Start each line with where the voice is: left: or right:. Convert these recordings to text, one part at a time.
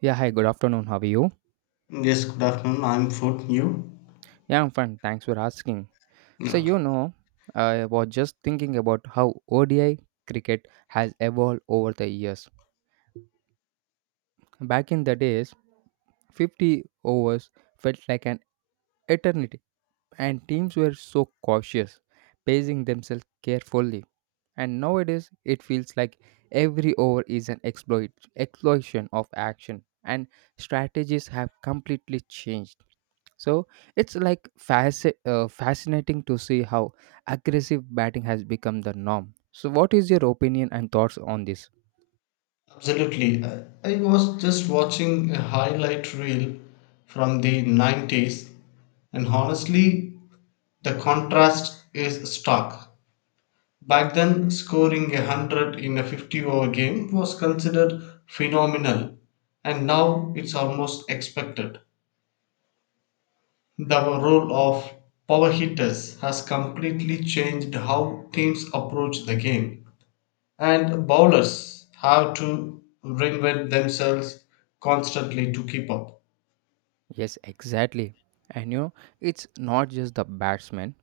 right: Yeah, hi, good afternoon. How are you?
left: Yes, good afternoon. I'm Food New.
right: Yeah, I'm fine. Thanks for asking. So,
left: Okay.
right: you know, I was just thinking about how ODI cricket has evolved over the years. Back in the days, 50 overs felt like an eternity, and teams were so cautious, pacing themselves carefully. And nowadays, it feels like every over is an exploit, exploitation of action, and strategies have completely changed. So it's like fascinating to see how aggressive batting has become the norm. So, what is your opinion and thoughts on this?
left: Absolutely. I was just watching a highlight reel from the 90s, and honestly, the contrast is stark. Back then, scoring a 100 in a 50 over game was considered phenomenal, and now it's almost expected. The role of power hitters has completely changed how teams approach the game. And bowlers have to reinvent themselves constantly to keep up.
right: Yes, exactly. And you know, it's not just the batsmen,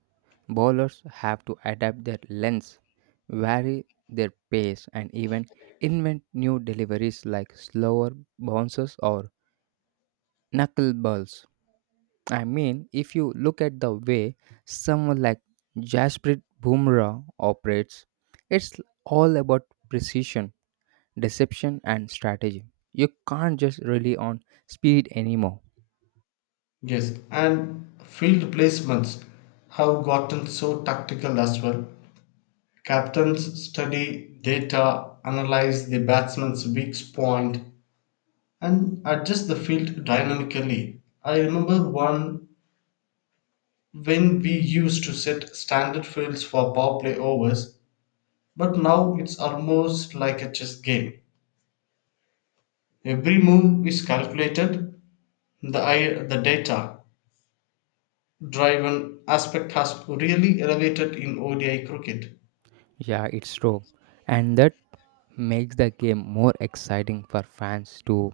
right: bowlers have to adapt their lengths, vary their pace, and even invent new deliveries like slower bounces or knuckle balls. I mean, if you look at the way someone like Jasprit Bumrah operates, it's all about precision, deception, and strategy. You can't just rely on speed anymore.
left: Yes, and field placements have gotten so tactical as well. Captains study data, analyze the batsman's weak point, and adjust the field dynamically. I remember one when we used to set standard fields for power play overs, but now it's almost like a chess game. Every move is calculated. The data driven aspect has really elevated in ODI cricket.
right: Yeah, it's true. And that makes the game more exciting for fans too.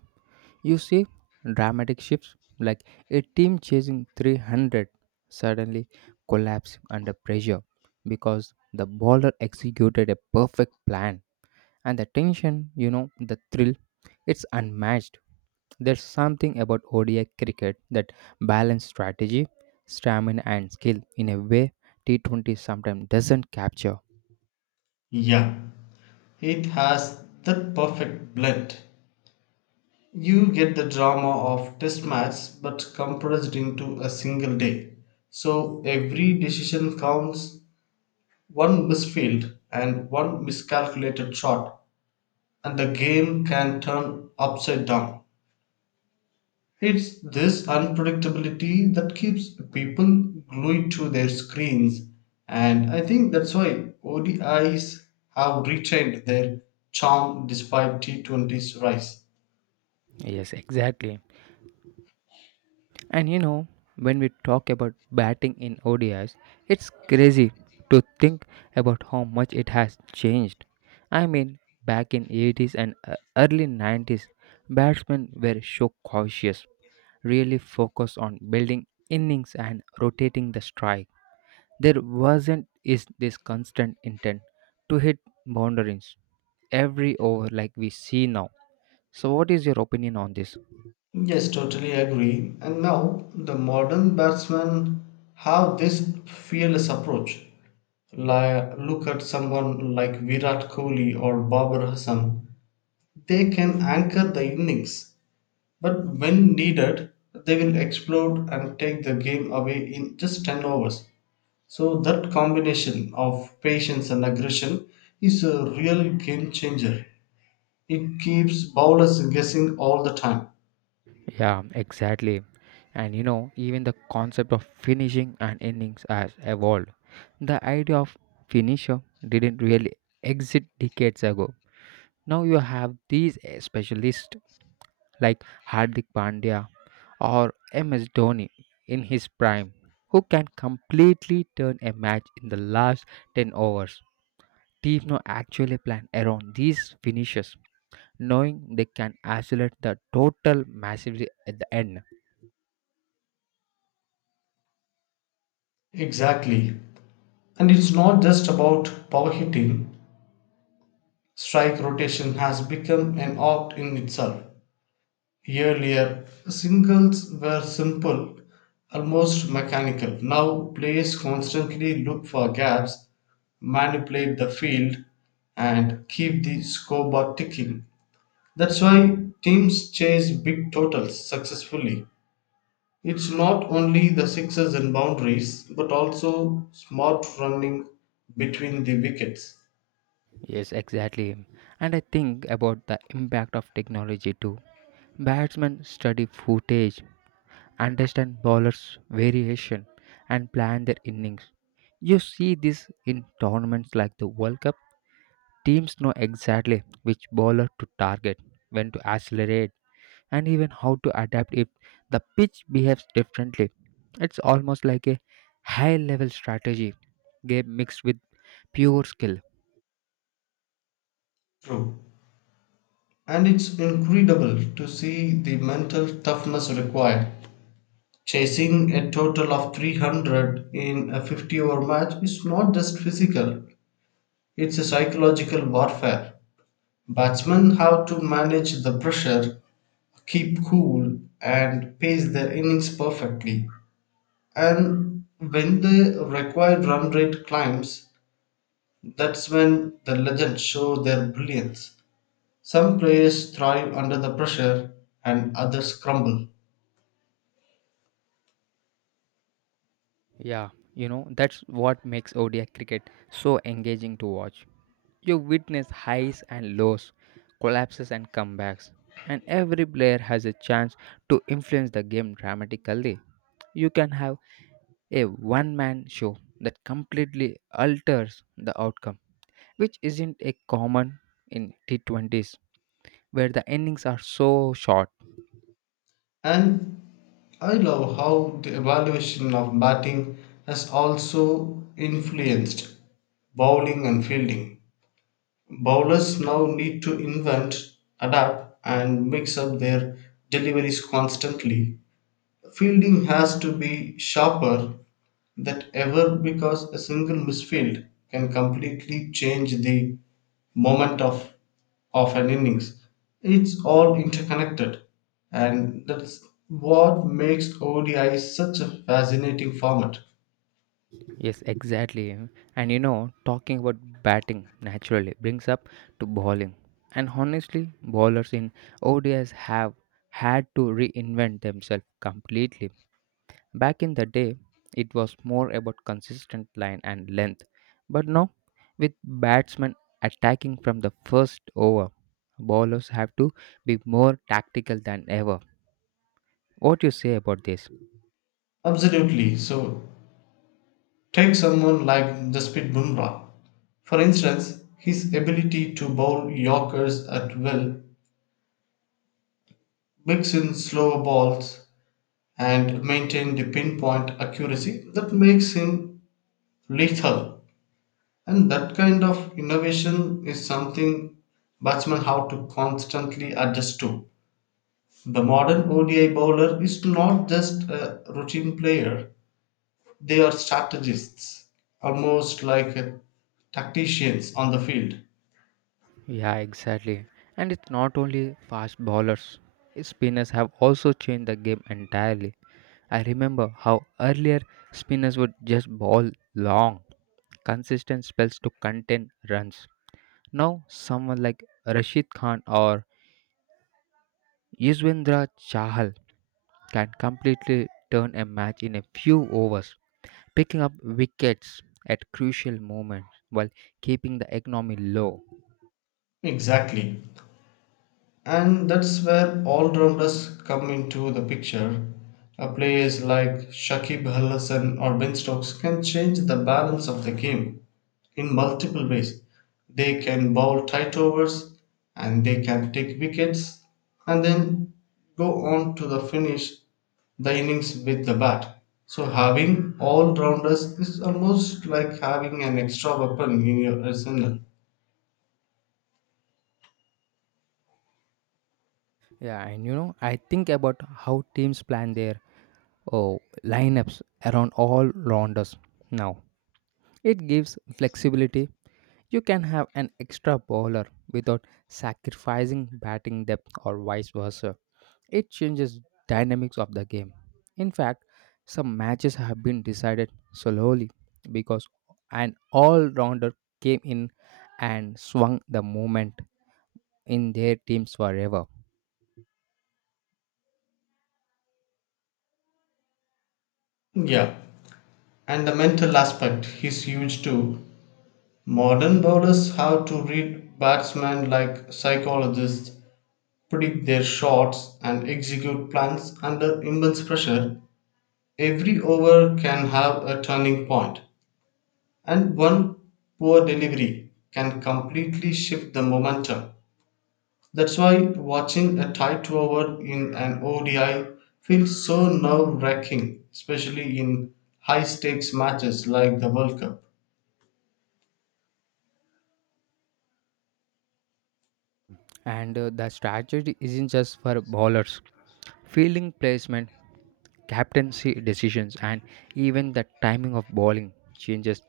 right: You see dramatic shifts like a team chasing 300 suddenly collapse under pressure because the bowler executed a perfect plan. And the tension, you know, the thrill, it's unmatched. There's something about ODI cricket that balances strategy, stamina, and skill in a way T20 sometimes doesn't capture.
left: Yeah, it has that perfect blend. You get the drama of test match but compressed into a single day. So every decision counts, one misfield and one miscalculated shot, and the game can turn upside down. It's this unpredictability that keeps people glued to their screens, and I think that's why ODIs have retained their charm despite T20's rise.
right: Yes, exactly. And you know, when we talk about batting in ODIs, it's crazy to think about how much it has changed. I mean, back in '80s and early '90s, batsmen were so cautious, really focused on building innings and rotating the strike. There wasn't is this constant intent to hit boundaries every over like we see now. So what is your opinion on this?
left: Yes, totally agree. And now the modern batsmen have this fearless approach. Like, look at someone like Virat Kohli or Babar Hassan. They can anchor the innings, but when needed, they will explode and take the game away in just 10 overs. So, that combination of patience and aggression is a real game changer. It keeps bowlers guessing all the time.
right: Yeah, exactly. And you know, even the concept of finishing an innings has evolved. The idea of finisher didn't really exist decades ago. Now you have these specialists like Hardik Pandya or MS Dhoni in his prime, who can completely turn a match in the last 10 overs. Teams now actually plan around these finishes, knowing they can isolate the total massively at the end.
left: Exactly. And it's not just about power hitting, strike rotation has become an art in itself. Earlier, singles were simple, almost mechanical. Now, players constantly look for gaps, manipulate the field, and keep the scoreboard ticking. That's why teams chase big totals successfully. It's not only the sixes and boundaries, but also smart running between the wickets.
right: Yes, exactly. And I think about the impact of technology too. Batsmen study footage, understand bowlers' variation, and plan their innings. You see this in tournaments like the World Cup. Teams know exactly which bowler to target, when to accelerate, and even how to adapt if the pitch behaves differently. It's almost like a high level strategy game mixed with pure skill.
left: True. And it's incredible to see the mental toughness required. Chasing a total of 300 in a 50 over match is not just physical, it's a psychological warfare. Batsmen have to manage the pressure, keep cool, and pace their innings perfectly. And when the required run rate climbs, that's when the legends show their brilliance. Some players thrive under the pressure, and others crumble.
right: Yeah, you know, that's what makes ODI cricket so engaging to watch. You witness highs and lows, collapses and comebacks, and every player has a chance to influence the game dramatically. You can have a one man show that completely alters the outcome, which isn't a common in T20s where the innings are so short.
left: And I love how the evaluation of batting has also influenced bowling and fielding. Bowlers now need to invent, adapt, and mix up their deliveries constantly. Fielding has to be sharper than ever because a single misfield can completely change the moment of an innings. It's all interconnected, and that's what makes ODI such a fascinating format.
right: Yes, exactly. And you know, talking about batting naturally brings up to bowling. And honestly, bowlers in ODIs have had to reinvent themselves completely. Back in the day, it was more about consistent line and length. But now, with batsmen attacking from the first over, bowlers have to be more tactical than ever. What do you say about this?
left: Absolutely. So, take someone like Jasprit Bumrah. For instance, his ability to bowl Yorkers at will, mix in slower balls, and maintain the pinpoint accuracy that makes him lethal. And that kind of innovation is something batsmen have to constantly adjust to. The modern ODI bowler is not just a routine player, they are strategists, almost like tacticians on the field.
right: Yeah, exactly. And it's not only fast bowlers. Spinners have also changed the game entirely. I remember how earlier spinners would just bowl long, consistent spells to contain runs. Now, someone like Rashid Khan or Yuzvendra Chahal can completely turn a match in a few overs, picking up wickets at crucial moments while keeping the economy low.
left: Exactly. And that's where all-rounders come into the picture. Players like Shakib Al Hassan or Ben Stokes can change the balance of the game in multiple ways. They can bowl tight overs and they can take wickets and then go on to the finish the innings with the bat. So having all-rounders is almost like having an extra weapon in your arsenal.
right: Yeah, and you know, I think about how teams plan their oh, lineups around all rounders. Now, it gives flexibility. You can have an extra bowler without sacrificing batting depth or vice versa. It changes dynamics of the game. In fact, some matches have been decided slowly because an all-rounder came in and swung the moment in their teams forever.
left: Yeah, and the mental aspect is huge too. Modern bowlers have to read batsmen like psychologists, predict their shots, and execute plans under immense pressure. Every over can have a turning point, and one poor delivery can completely shift the momentum. That's why watching a tight over in an ODI feels so nerve wracking, especially in high stakes matches like the World Cup.
right: And the strategy isn't just for bowlers. Fielding placement, captaincy decisions, and even the timing of bowling changes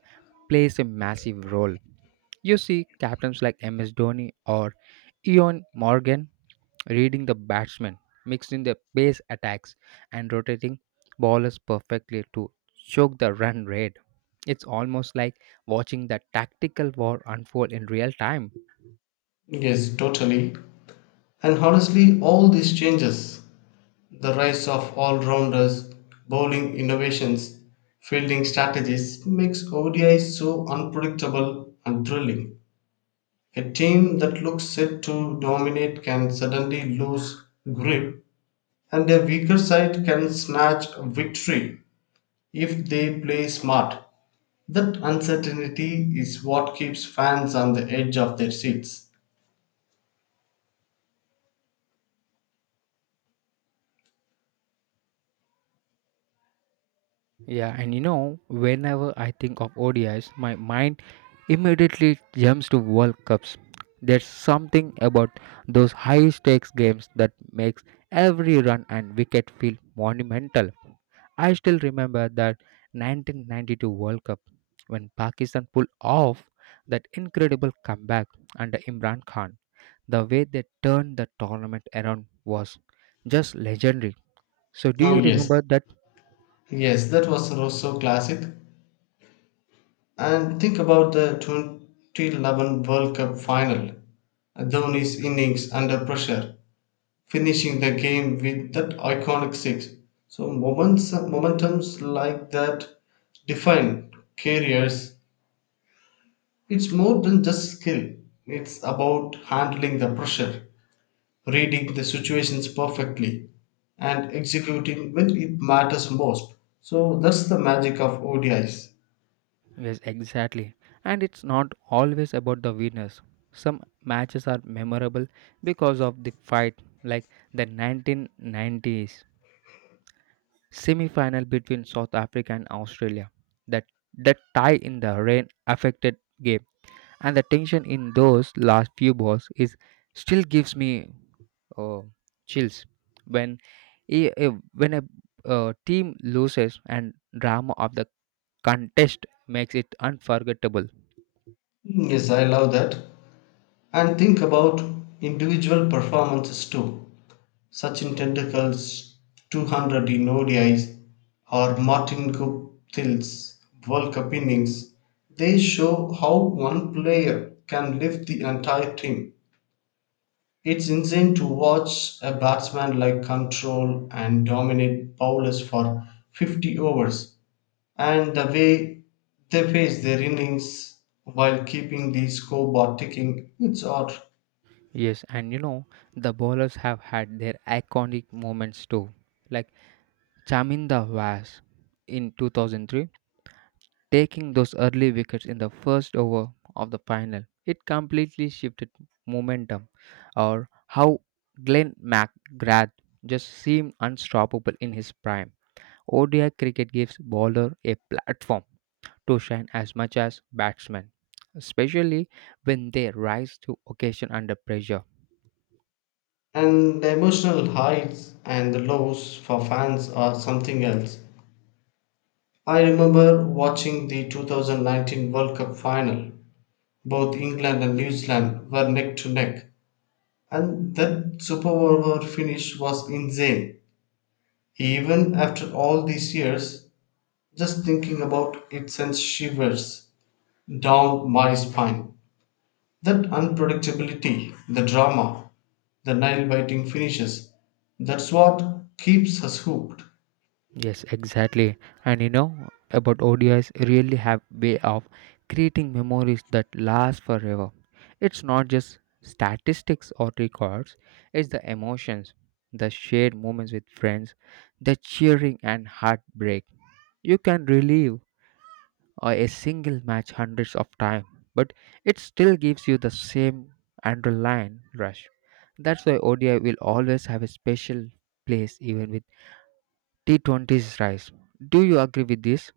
right: plays a massive role. You see captains like MS Dhoni or Eon Morgan reading the batsman, mixing the pace attacks, and rotating bowlers perfectly to choke the run rate. It's almost like watching the tactical war unfold in real time.
left: Yes, totally. And honestly, all these changes, the rise of all rounders, bowling innovations, fielding strategies makes ODI so unpredictable and thrilling. A team that looks set to dominate can suddenly lose grip, and a weaker side can snatch a victory if they play smart. That uncertainty is what keeps fans on the edge of their seats.
right: Yeah, and you know, whenever I think of ODIs, my mind immediately jumps to World Cups. There's something about those high stakes games that makes every run and wicket feel monumental. I still remember that 1992 World Cup when Pakistan pulled off that incredible comeback under Imran Khan. The way they turned the tournament around was just legendary. So, do
left: Oh,
right: you
left: yes.
right: remember that?
left: Yes, that was also classic. And think about the 2011 World Cup final. Dhoni's innings under pressure, finishing the game with that iconic six. So momentums like that define careers. It's more than just skill. It's about handling the pressure, reading the situations perfectly, and executing when it matters most. So that's the magic of ODIs.
right: Yes, exactly. And it's not always about the winners. Some matches are memorable because of the fight, like the 1990s semi final between South Africa and Australia. That, that tie in the rain affected game, and the tension in those last few balls is still gives me uh, chills when a, when a team loses and drama of the contest makes it unforgettable.
left: Mm, yes, I love that. And think about individual performances too. Sachin Tendulkar's 200 in ODIs or Martin Guptil's World Cup innings. They show how one player can lift the entire team. It's insane to watch a batsman like control and dominate bowlers for 50 overs and the way they face their innings while keeping the scoreboard ticking. It's odd.
right: Yes, and you know, the bowlers have had their iconic moments too, like Chaminda Vas in 2003, taking those early wickets in the first over of the final. It completely shifted momentum, or how Glenn McGrath just seemed unstoppable in his prime. ODI cricket gives bowler a platform to shine as much as batsmen, especially when they rise to occasion under pressure.
left: And the emotional highs and the lows for fans are something else. I remember watching the 2019 World Cup final. Both England and New Zealand were neck to neck, and that super over finish was insane. Even after all these years, just thinking about it sends shivers down my spine. That unpredictability, the drama, the nail biting finishes, that's what keeps us hooked.
right: Yes, exactly. And you know about ODIs really have way of creating memories that last forever. It's not just statistics or records, it's the emotions, the shared moments with friends, the cheering and heartbreak. You can relive a single match hundreds of times, but it still gives you the same underlying rush. That's why ODI will always have a special place even with T20s rise. Do you agree with this?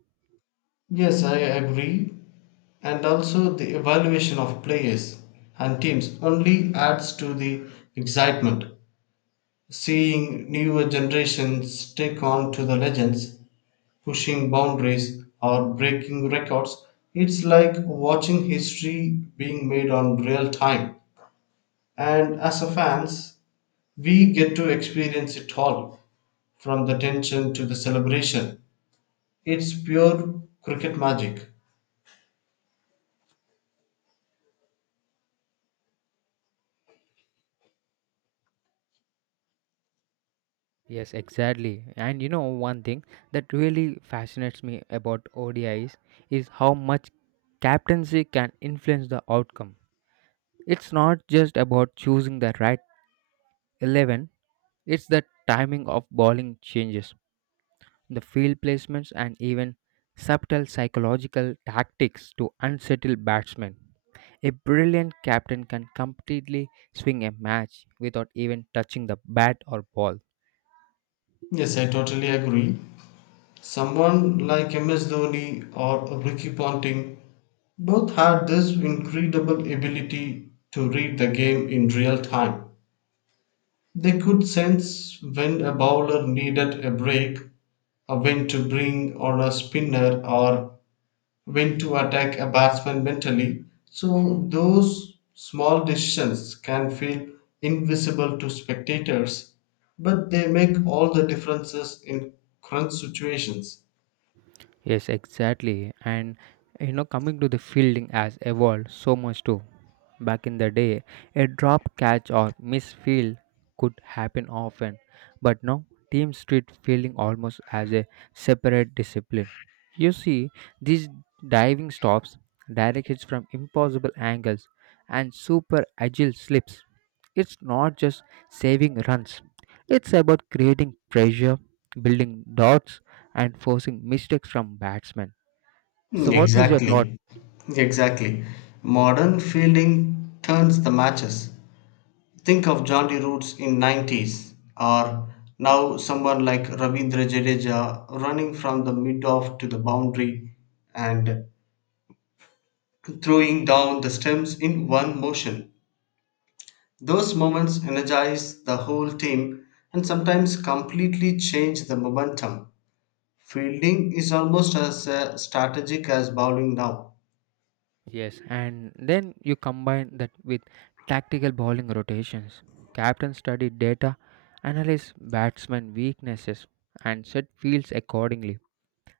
left: Yes, I agree. And also, the evaluation of players and teams only adds to the excitement. Seeing newer generations take on to the legends, pushing boundaries or breaking records, it's like watching history being made on real time. And as a fans, we get to experience it all from the tension to the celebration. It's pure cricket magic.
right: Yes, exactly. And you know one thing that really fascinates me about O D is how much captaincy can influence the outcome. It's not just about choosing the right 11, it's the timing of bowling changes, the field placements and even subtle psychological tactics to unsettle batsmen. A brilliant captain can completely swing a match without even touching the bat or ball.
left: Yes, I totally agree. Someone like MS Dhoni or Ricky Ponting both had this incredible ability to read the game in real time. They could sense when a bowler needed a break, or when to bring on a spinner, or when to attack a batsman mentally. So, those small decisions can feel invisible to spectators, but they make all the differences in crunch situations.
right: Yes, exactly. And you know, coming to the fielding has evolved so much too. Back in the day, a drop catch or miss field could happen often, but now teams treat fielding almost as a separate discipline. You see, these diving stops, direct hits from impossible angles, and super agile slips. It's not just saving runs, it's about creating pressure, building dots, and forcing mistakes from batsmen. So,
left: Mm,
right: what is your thought?
left: exactly. Exactly. Modern fielding turns the matches. Think of Johnny Roots in 90s or now someone like Ravindra Jadeja running from the mid-off to the boundary and throwing down the stems in one motion. Those moments energize the whole team and sometimes completely change the momentum. Fielding is almost as strategic as bowling now.
right: Yes, and then you combine that with tactical bowling rotations. Captain study data, analyze batsman weaknesses, and set fields accordingly.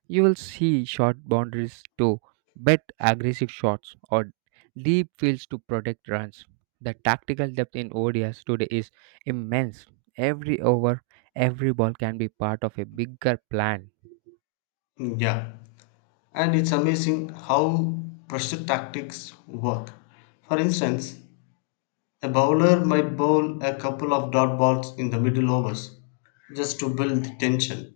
right: You will see short boundaries to bet aggressive shots or deep fields to protect runs. The tactical depth in ODIs today is immense. Every over, every ball can be part of a bigger plan.
left: Hmm, yeah. And it's amazing how pressure tactics work. For instance, a bowler might bowl a couple of dot balls in the middle overs just to build tension.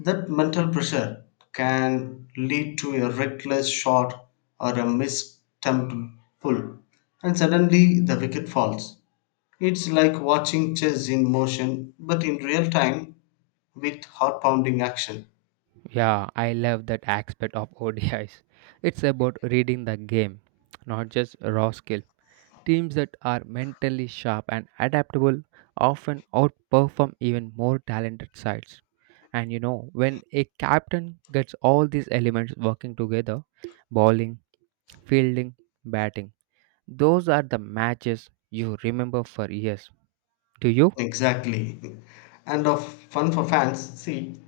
left: That mental pressure can lead to a reckless shot or a mistumped pull, and suddenly the wicket falls. It's like watching chess in motion, but in real time with heart pounding action.
right: Yeah, I love that aspect of ODIs. It's about reading the game, not just raw skill. Teams that are mentally sharp and adaptable often outperform even more talented sides. And you know, when a captain gets all these elements working together bowling, fielding, batting, those are the matches you remember for years. Do you?
left: Exactly. And of fun for fans, see,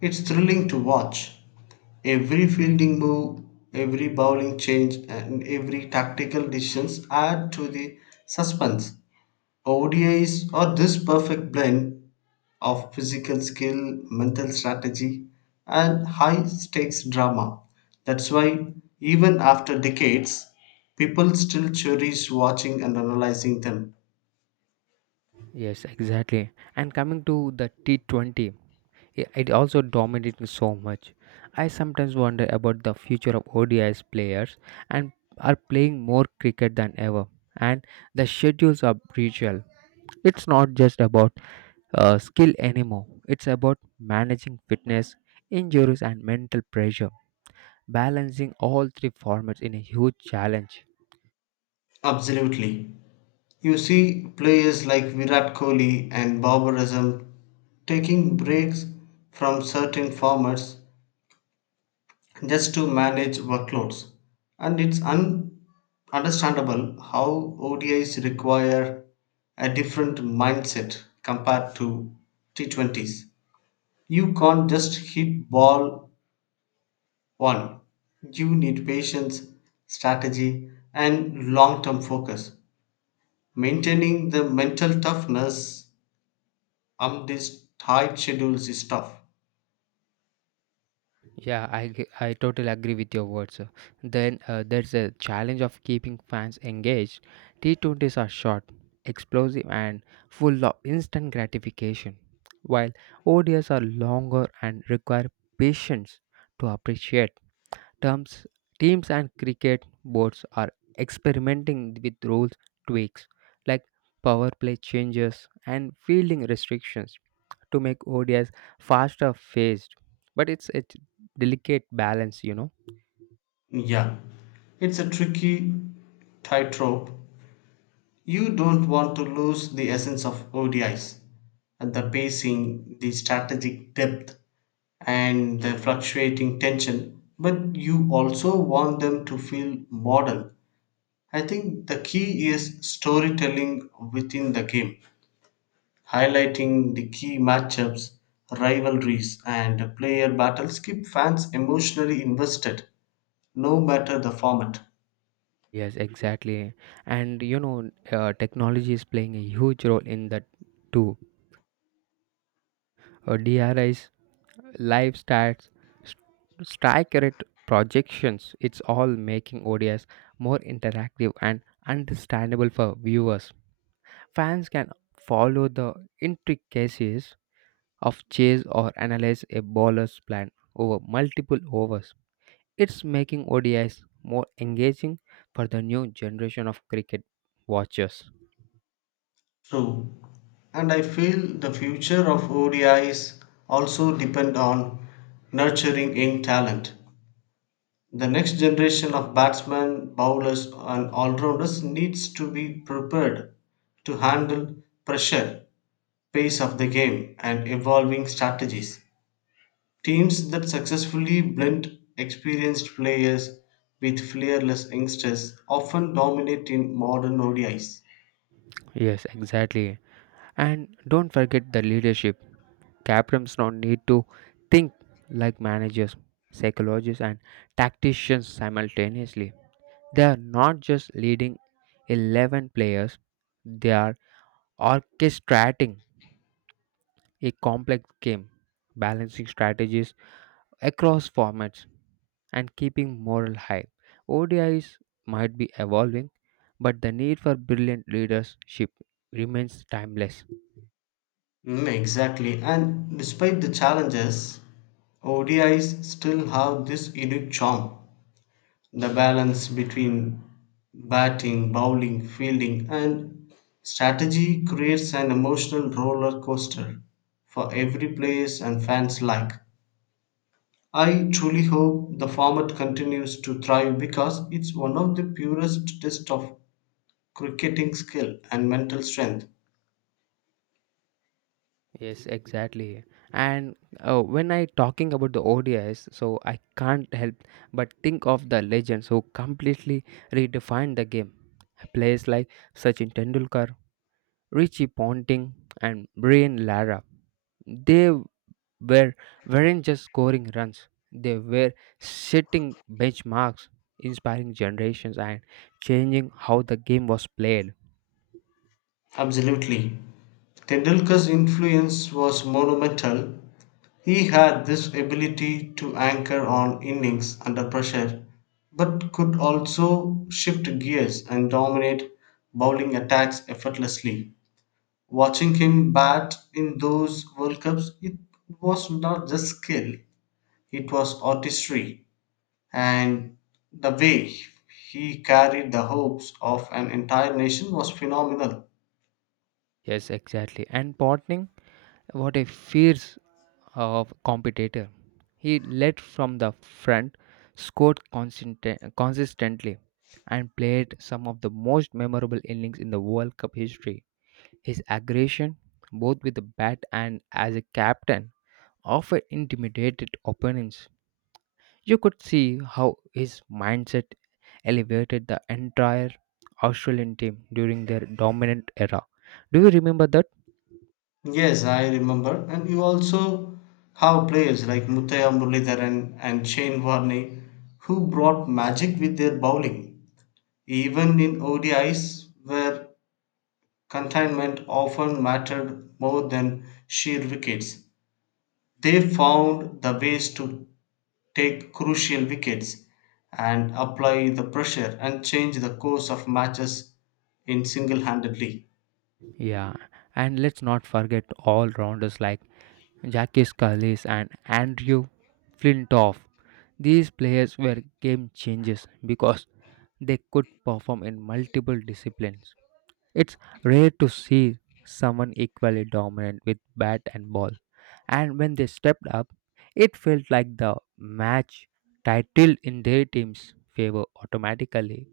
left: it's thrilling to watch. Every fielding move, every bowling change, and every tactical decisions add to the suspense. ODIs are this perfect blend of physical skill, mental strategy, and high stakes drama. That's why, even after decades, people still cherish watching and analyzing them.
right: Yes, exactly. And coming to the T20, it also dominating so much. I sometimes wonder about the future of ODIs players and are playing more cricket than ever. And the schedules are brutal. It's not just about skill anymore. It's about managing fitness, injuries, and mental pressure. Balancing all three formats in a huge challenge.
left: Absolutely. You see players like Virat Kohli and Babar Azam taking breaks from certain formats just to manage workloads. And it's understandable how ODIs require a different mindset compared to T20s. You can't just hit ball one. You need patience, strategy, and long term focus. Maintaining the mental toughness this tight schedules is tough.
right: Yeah, I totally agree with your words. Then there's a challenge of keeping fans engaged. T20s are short, explosive, and full of instant gratification, while ODIs are longer and require patience to appreciate. Terms, teams and cricket boards are experimenting with rules tweaks like power play changes and fielding restrictions to make ODIs faster phased. But it's a delicate balance, you know.
left: Yeah, it's a tricky tightrope. You don't want to lose the essence of ODIs, and the pacing, the strategic depth, and the fluctuating tension, but you also want them to feel modern. I think the key is storytelling within the game, highlighting the key matchups, rivalries and player battles keep fans emotionally invested no matter the format.
right: Yes, exactly. And you know, technology is playing a huge role in that too. DRIs live stats, st- strike rate projections. It's all making ODIs more interactive and understandable for viewers. Fans can follow the intricacies of chase or analyze a bowler's plan over multiple overs. It's making ODIs more engaging for the new generation of cricket watchers.
left: True. And I feel the future of ODIs also depend on nurturing young talent. The next generation of batsmen, bowlers, and all-rounders needs to be prepared to handle pressure, pace of the game, and evolving strategies. Teams that successfully blend experienced players with fearless youngsters often dominate in modern ODIs.
right: Yes, exactly. And don't forget the leadership. Captains now need to think like managers, psychologists, and tacticians simultaneously. They are not just leading 11 players, they are orchestrating a complex game, balancing strategies across formats, and keeping morale high. ODIs might be evolving, but the need for brilliant leadership remains timeless.
left: Mm, exactly. And despite the challenges, ODIs still have this unique charm. The balance between batting, bowling, fielding, and strategy creates an emotional roller coaster for every players and fans alike. I truly hope the format continues to thrive because it's one of the purest tests of cricketing skill and mental strength.
right: Yes, exactly. And when I talking about the ODIs, so I can't help but think of the legends who completely redefined the game. Players like Sachin Tendulkar, Richie Ponting, and Brian Lara. They were weren't just scoring runs, they were setting benchmarks, inspiring generations, and changing how the game was played.
left: Absolutely. Tendulkar's influence was monumental. He had this ability to anchor on innings under pressure but could also shift gears and dominate bowling attacks effortlessly. Watching him bat in those World Cups, it was not just skill, it was artistry, and the way he carried the hopes of an entire nation was phenomenal.
right: Yes, exactly. And partnering, what a fierce of competitor. He led from the front, scored consistent, consistently, and played some of the most memorable innings in the World Cup history. His aggression, both with the bat and as a captain, often intimidated opponents. You could see how his mindset elevated the entire Australian team during their dominant era. Do you remember that?
left: Yes, I remember. And you also have players like Muthaya Muralidharan and Shane Warne who brought magic with their bowling. Even in ODIs where containment often mattered more than sheer wickets, they found the ways to take crucial wickets and apply the pressure and change the course of matches in single-handedly.
right: Yeah, and let's not forget all rounders like Jackie Scullis and Andrew Flintoff. These players were game changers because they could perform in multiple disciplines. It's rare to see someone equally dominant with bat and ball, and when they stepped up, it felt like the match titled in their team's favor automatically.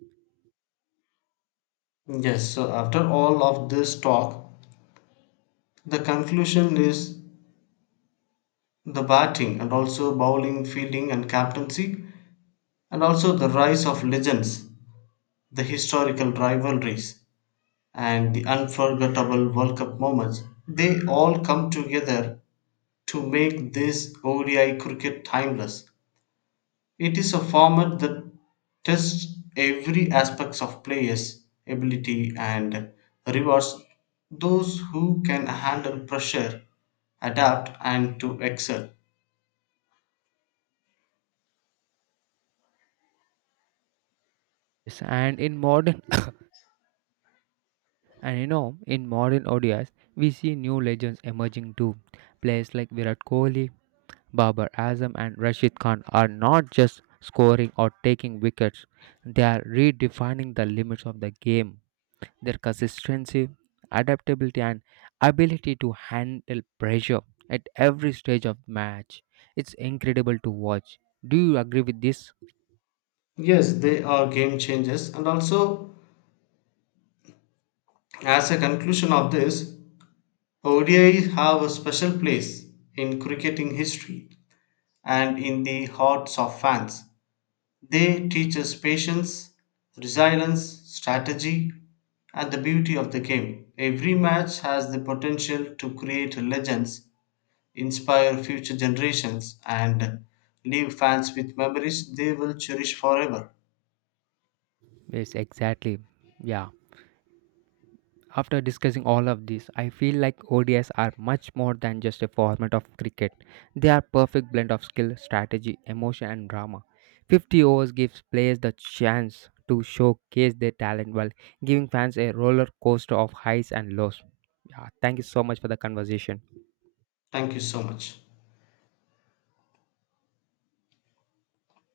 left: Yes, so after all of this talk, the conclusion is the batting and also bowling, fielding and captaincy, and also the rise of legends, the historical rivalries, and the unforgettable World Cup moments, they all come together to make this ODI cricket timeless. It is a format that tests every aspects of players' ability and rewards those who can handle pressure, adapt, and to excel.
right: Yes, And in modern And you know, in modern ODIs, we see new legends emerging too. Players like Virat Kohli, Babar Azam, and Rashid Khan are not just scoring or taking wickets, they are redefining the limits of the game. Their consistency, adaptability, and ability to handle pressure at every stage of match. It's incredible to watch. Do you agree with this?
left: Yes, they are game changers. And also, as a conclusion of this, ODIs have a special place in cricketing history and in the hearts of fans. They teach us patience, resilience, strategy, and the beauty of the game. Every match has the potential to create legends, inspire future generations, and leave fans with memories they will cherish forever.
right: Yes, exactly. Yeah. After discussing all of this, I feel like ODIs are much more than just a format of cricket. They are perfect blend of skill, strategy, emotion and drama. 50 overs gives players the chance to showcase their talent while giving fans a roller coaster of highs and lows. Yeah, thank you so much for the conversation.
left: Thank you so much.